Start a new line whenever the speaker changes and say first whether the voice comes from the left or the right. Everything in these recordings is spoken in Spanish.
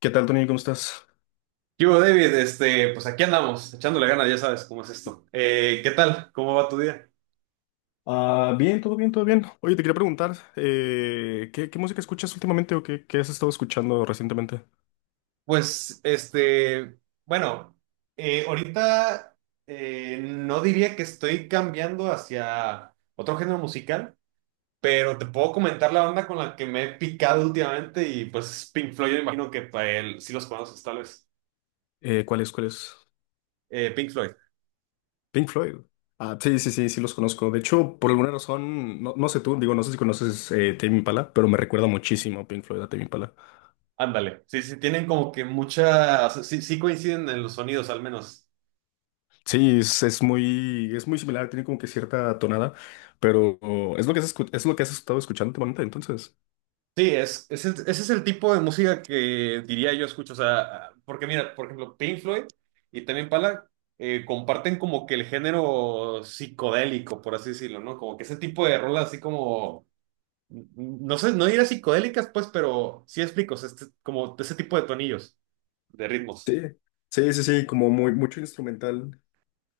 left: ¿Qué tal, Tony? ¿Cómo estás?
right: ¿Qué hubo, David? Pues aquí andamos, echándole ganas, ya sabes cómo es esto. ¿Qué tal? ¿Cómo va tu día?
left: Ah, bien, todo bien, todo bien. Oye, te quería preguntar, ¿qué música escuchas últimamente o qué has estado escuchando recientemente?
right: Pues, este, bueno, ahorita no diría que estoy cambiando hacia otro género musical, pero te puedo comentar la banda con la que me he picado últimamente y pues Pink Floyd, yo imagino que para él sí los conoces tal vez.
left: ¿Cuál es?
right: Pink Floyd,
left: Pink Floyd. Ah, sí, sí, sí, sí los conozco. De hecho, por alguna razón, no sé tú, digo, no sé si conoces Tame Impala, pero me recuerda muchísimo a Pink Floyd, a Tame Impala.
right: ándale. Sí, sí, tienen como que mucha, sí, sí coinciden en los sonidos al menos.
left: Sí, es muy, es muy similar, tiene como que cierta tonada, pero oh, es lo que has, es lo que has estado escuchando últimamente, entonces.
right: Sí, es ese es el tipo de música que diría yo escucho. O sea, porque mira, por ejemplo, Pink Floyd y también Pala comparten como que el género psicodélico, por así decirlo, ¿no? Como que ese tipo de rolas así como, no sé, no diría psicodélicas, pues, pero sí explico, o sea, como ese tipo de tonillos, de ritmos.
left: Sí, sí, sí, sí, como muy, mucho instrumental.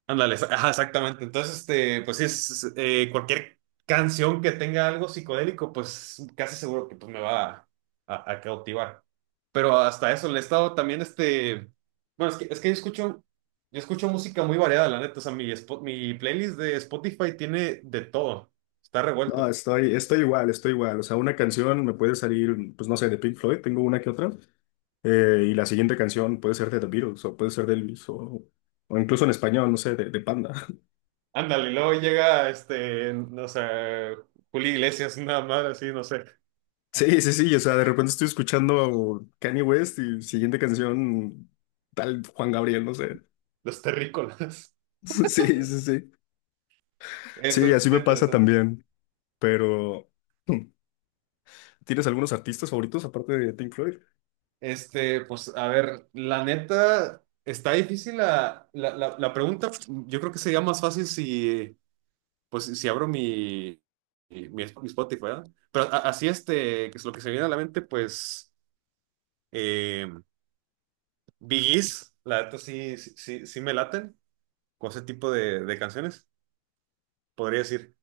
right: Ándale, ajá, exactamente. Entonces, pues sí, cualquier canción que tenga algo psicodélico, pues casi seguro que pues, me va a cautivar. Pero hasta eso, le he estado también, bueno, es que yo escucho música muy variada, la neta. O sea, mi playlist de Spotify tiene de todo, está
left: No,
right: revuelto.
left: estoy igual, estoy igual. O sea, una canción me puede salir, pues no sé, de Pink Floyd, tengo una que otra. Y la siguiente canción puede ser de The Beatles o puede ser de Elvis o incluso en español, no sé, de Panda.
right: Ándale, y luego llega, no sé, Julio Iglesias, nada más, así, no sé,
left: Sí, sí, sí. O sea, de repente estoy escuchando Kanye West y siguiente canción tal Juan Gabriel, no sé.
right: los terrícolas.
left: Sí, sí, sí.
right: Está,
left: Sí, así
right: está
left: me pasa
right: interesante.
left: también. Pero, hmm, ¿tienes algunos artistas favoritos aparte de Pink Floyd?
right: Pues a ver, la neta, está difícil la pregunta. Yo creo que sería más fácil si, pues, si abro mi Spotify, ¿verdad? Pero así, que es lo que se viene a la mente, pues, eh, Bee Gees, la neta sí me laten con ese tipo de canciones, podría decir.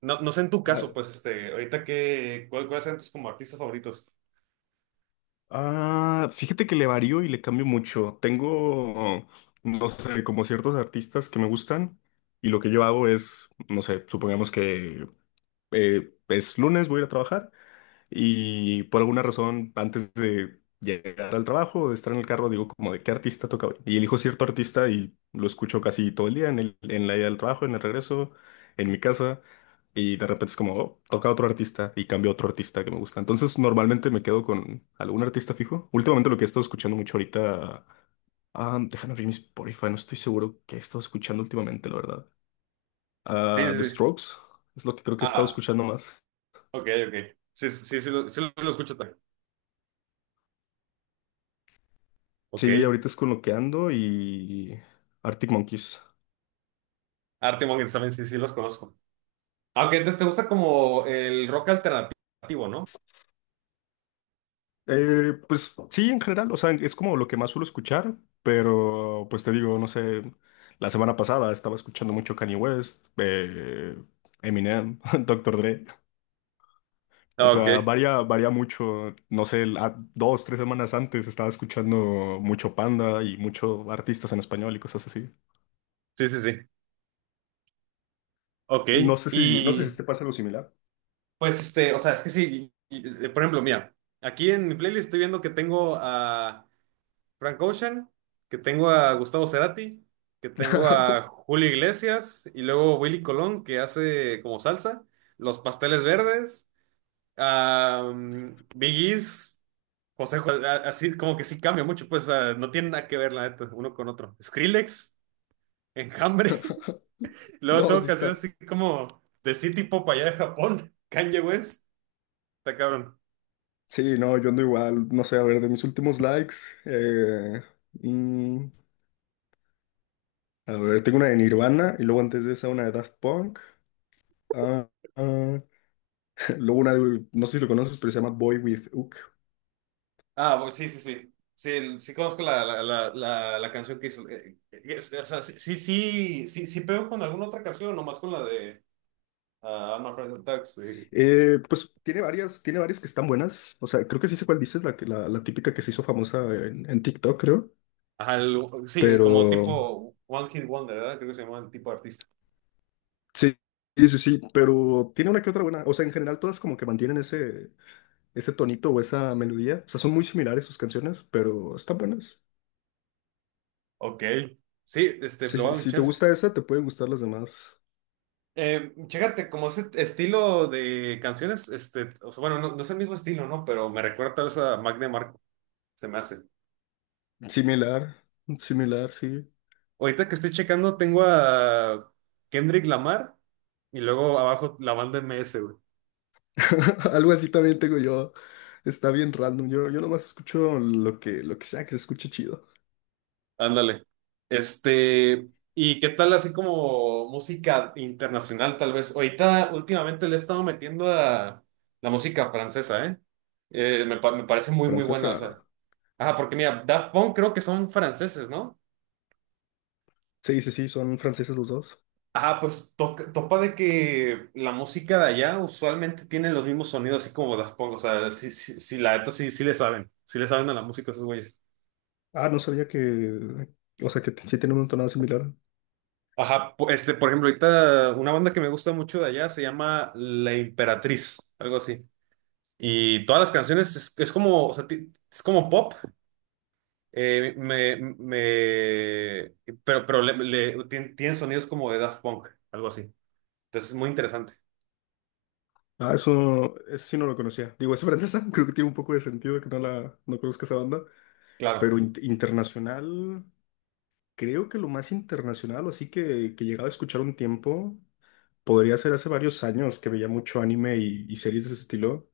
right: No, no sé en tu
left: Ah,
right: caso, pues, ahorita que, ¿cuáles son tus como artistas favoritos?
left: Ah, fíjate que le varío y le cambio mucho. Tengo, no sé, como ciertos artistas que me gustan y lo que yo hago es, no sé, supongamos que es lunes, voy a ir a trabajar y por alguna razón, antes de llegar al trabajo, de estar en el carro, digo como de qué artista toca hoy. Y elijo cierto artista y lo escucho casi todo el día en en la ida del trabajo, en el regreso, en mi casa. Y de repente es como, oh, toca otro artista y cambio a otro artista que me gusta. Entonces normalmente me quedo con algún artista fijo. Últimamente lo que he estado escuchando mucho ahorita, ah, déjame abrir mi Spotify, no estoy seguro qué he estado escuchando últimamente, la verdad.
right: Sí,
left: Ah, The
right: sí, sí.
left: Strokes es lo que creo que he estado
right: Ah,
left: escuchando más.
right: ok, ok. Sí, sí, sí, sí lo escucho también. Ok.
left: Sí, ahorita es con lo que ando y Arctic Monkeys.
right: Arctic Monkeys también, sí, sí los conozco. Aunque entonces te gusta como el rock alternativo, ¿no?
left: Pues sí, en general, o sea, es como lo que más suelo escuchar, pero pues te digo, no sé, la semana pasada estaba escuchando mucho Kanye West, Eminem, Doctor Dre, o
right: Ah, ok,
left: sea, varía, varía mucho, no sé, dos, tres semanas antes estaba escuchando mucho Panda y mucho artistas en español y cosas así.
right: sí, sí, sí. Ok,
left: No sé si, no sé si
right: y
left: te pasa algo similar.
right: pues o sea, es que sí, por ejemplo, mira, aquí en mi playlist estoy viendo que tengo a Frank Ocean, que tengo a Gustavo Cerati, que tengo a Julio Iglesias y luego Willy Colón, que hace como salsa, Los Pasteles Verdes. Biggie's, José, así como que sí cambia mucho, pues o sea, no tiene nada que ver, la neta, uno con otro. Skrillex, Enjambre, luego
left: No,
right: todo
left: sí
right: casi
left: está.
right: así como de City Pop allá de Japón, Kanye West, está cabrón.
left: Sí, no, yo ando igual, no sé, a ver, de mis últimos likes, eh, mm, a ver, tengo una de Nirvana y luego antes de esa una de Daft Punk, ah, ah, luego una de, no sé si lo conoces, pero se llama Boy With Hook.
right: Ah, bueno, sí, sí, sí. Sí, sí conozco la canción que hizo. O sea, sí, sí, sí, sí, sí pego con alguna otra canción, nomás con la de ah, I'm Afraid of Dogs, sí.
left: Pues tiene varias que están buenas, o sea, creo que sí sé cuál dices, la, la, la típica que se hizo famosa en TikTok, creo,
right: Ajá, sí, como
left: pero
right: tipo One Hit Wonder, ¿verdad? Creo que se llama el tipo de artista.
left: sí, sí, sí, sí, pero tiene una que otra buena, o sea, en general todas como que mantienen ese, ese tonito o esa melodía, o sea, son muy similares sus canciones, pero están buenas.
right: Ok. Sí,
left: Si,
right: lo voy a
left: si
right: dar un
left: si te
right: chance.
left: gusta esa, te pueden gustar las demás.
right: Chécate, como ese estilo de canciones, o sea, bueno, no, no es el mismo estilo, ¿no? Pero me recuerda tal vez a Mac DeMarco, se me hace.
left: Similar, similar, sí.
right: Ahorita que estoy checando, tengo a Kendrick Lamar y luego abajo la banda M S güey.
left: Algo así también tengo yo. Está bien random. Yo nomás escucho lo que sea que se escuche chido.
right: Ándale. Este, ¿Y qué tal así como música internacional, tal vez? Ahorita, últimamente le he estado metiendo a la música francesa, ¿eh? Me parece muy, muy buena, o
left: Francesa.
right: sea. Ajá, porque mira, Daft Punk creo que son franceses, ¿no?
left: Sí, sí, sí, son franceses los dos.
right: Ajá, pues topa de que la música de allá usualmente tiene los mismos sonidos, así como Daft Punk. O sea, sí, sí, sí, la neta sí, sí le saben. Sí le saben a la música esos güeyes.
left: Ah, no sabía que. O sea, que sí tienen una tonada similar.
right: Ajá, por ejemplo, ahorita una banda que me gusta mucho de allá se llama La Imperatriz, algo así. Y todas las canciones es como, o sea, es como pop, eh, me, me, pero, tienen sonidos como de Daft Punk, algo así. Entonces es muy interesante.
left: Ah, eso sí no lo conocía. Digo, es francesa. Creo que tiene un poco de sentido que no la no conozca esa banda.
right: Claro.
left: Pero internacional. Creo que lo más internacional, o así que llegaba a escuchar un tiempo. Podría ser hace varios años que veía mucho anime y series de ese estilo.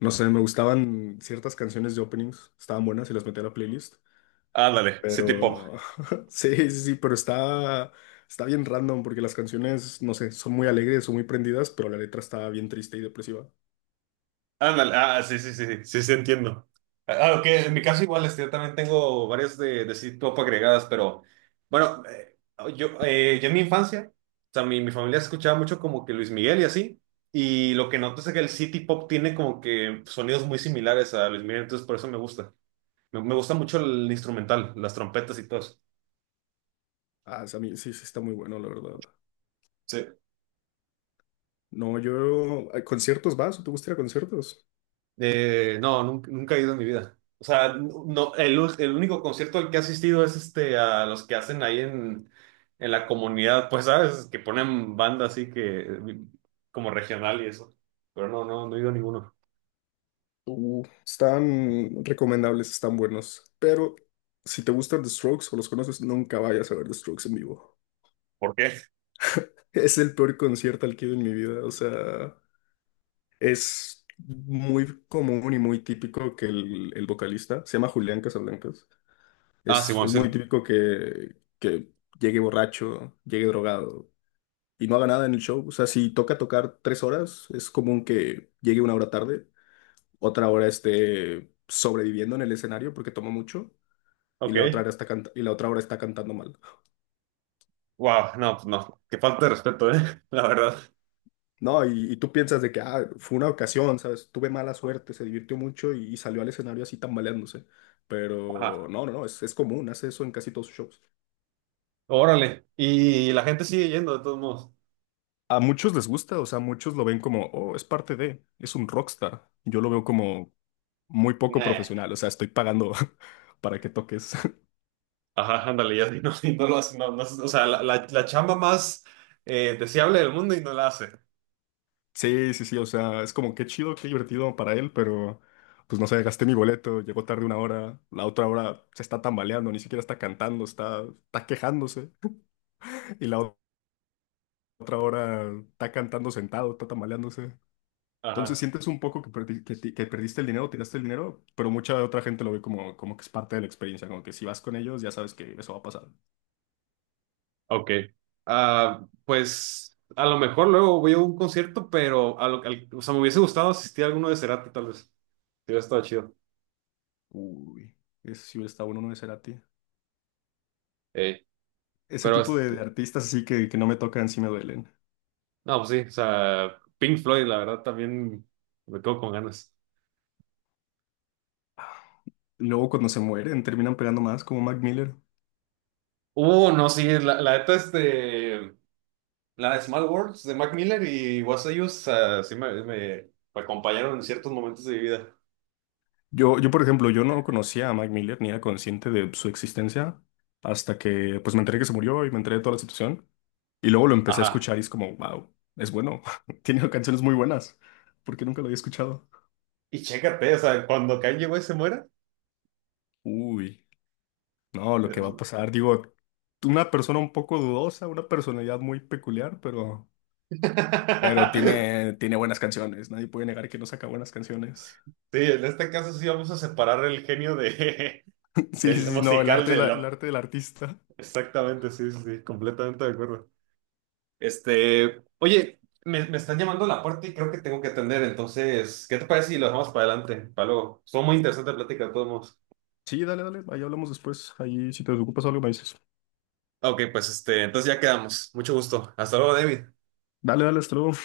left: No sé, me gustaban ciertas canciones de openings, estaban buenas y las metí a la playlist.
right: Ándale, City Pop.
left: Pero sí, sí, sí, pero está, está bien random porque las canciones, no sé, son muy alegres, son muy prendidas, pero la letra está bien triste y depresiva.
right: Ándale, ah, sí, sí, sí, sí, sí, sí, entiendo. Ah, ok, en mi caso igual, yo también tengo varias de City Pop agregadas, pero bueno, yo en mi infancia, o sea, mi familia escuchaba mucho como que Luis Miguel y así, y lo que noto es que el City Pop tiene como que sonidos muy similares a Luis Miguel, entonces por eso me gusta. Me gusta mucho el instrumental, las trompetas y todo
left: Ah, o sea, a mí sí, sí está muy bueno, la verdad.
right: eso.
left: No, yo, ¿a conciertos vas? ¿O ¿te gusta ir a conciertos?
right: No, nunca, nunca he ido en mi vida. O sea, no, el único concierto al que he asistido es este a los que hacen ahí en la comunidad, pues, ¿sabes? Que ponen banda así que como regional y eso. Pero no, no, no he ido a ninguno.
left: Están recomendables, están buenos, pero si te gustan The Strokes o los conoces, nunca vayas a ver The Strokes en vivo.
right: ¿Por qué?
left: Es el peor concierto al que he ido en mi vida. O sea, es muy común y muy típico que el vocalista, se llama Julián Casablancas,
right: Ah, Simón,
left: es
right: sí.
left: muy típico que llegue borracho, llegue drogado y no haga nada en el show. O sea, si toca tocar tres horas, es común que llegue una hora tarde, otra hora esté sobreviviendo en el escenario porque toma mucho y la otra
right: Ok.
left: hora está cantando mal.
right: Wow, no, pues no. Qué falta de respeto, ¿eh? La verdad.
left: No, y tú piensas de que ah, fue una ocasión, ¿sabes? Tuve mala suerte, se divirtió mucho y salió al escenario así tambaleándose. Pero
right: Ajá.
left: no, no, no, es común, hace eso en casi todos sus shows.
right: Órale. Y la gente sigue yendo, de todos modos.
left: A muchos les gusta, o sea, muchos lo ven como, oh, es parte de, es un rockstar. Yo lo veo como muy poco
right: Nah.
left: profesional, o sea, estoy pagando para que toques.
right: Ajá, ándale, ya y no lo hace, no, no, o sea, la chamba más deseable del mundo y no la hace.
left: Sí, sí, sí, o sea, es como qué chido, qué divertido para él, pero pues no sé, gasté mi boleto, llegó tarde una hora, la otra hora se está tambaleando, ni siquiera está cantando, está, está quejándose. Y la otra hora está cantando sentado, está tamaleándose. Entonces
right: Ajá,
left: sientes un poco que, que perdiste el dinero, tiraste el dinero, pero mucha otra gente lo ve como, como que es parte de la experiencia, como que si vas con ellos ya sabes que eso va a pasar.
right: ok. Ah, pues a lo mejor luego voy a un concierto, pero o sea, me hubiese gustado asistir a alguno de Cerati, tal vez. Sí, hubiera estado chido.
left: Uy, ese sí hubiera estado bueno no de Cerati.
right: Eh,
left: Ese
right: pero
left: tipo de artistas así que no me tocan, sí me duelen.
right: no, pues sí, o sea, Pink Floyd, la verdad, también me quedo con ganas.
left: Luego cuando se mueren terminan pegando más como Mac Miller.
right: No, sí, la neta, la de Small Worlds de Mac Miller y Was I Us, ah, sí me acompañaron en ciertos momentos de mi vida.
left: Por ejemplo, yo no conocía a Mac Miller ni era consciente de su existencia hasta que pues me enteré que se murió y me enteré de toda la situación. Y luego lo empecé a
right: Ajá.
left: escuchar y es como, wow, es bueno, tiene canciones muy buenas. ¿Por qué nunca lo había escuchado?
right: Y chécate, o sea, cuando Kanye West se muera.
left: Uy, no, lo que va a pasar, digo, una persona un poco dudosa, una personalidad muy peculiar, pero tiene, tiene buenas canciones, nadie puede negar que no saca buenas canciones.
right: Sí, en este caso sí vamos a separar el genio de,
left: Sí,
right: del
left: sí, sí, no, el
right: musical
left: arte,
right: de
left: el
right: la...
left: arte del artista.
right: Exactamente, sí, sí, sí, completamente de acuerdo. Oye, me están llamando a la puerta y creo que tengo que atender, entonces, ¿qué te parece si lo dejamos para adelante, para luego? Estuvo muy interesante la plática de todos modos.
left: Sí, dale, dale, ahí hablamos después, ahí si te ocupas algo me dices.
right: Ok, pues entonces ya quedamos. Mucho gusto. Hasta luego, David.
left: Dale, dale, hasta luego.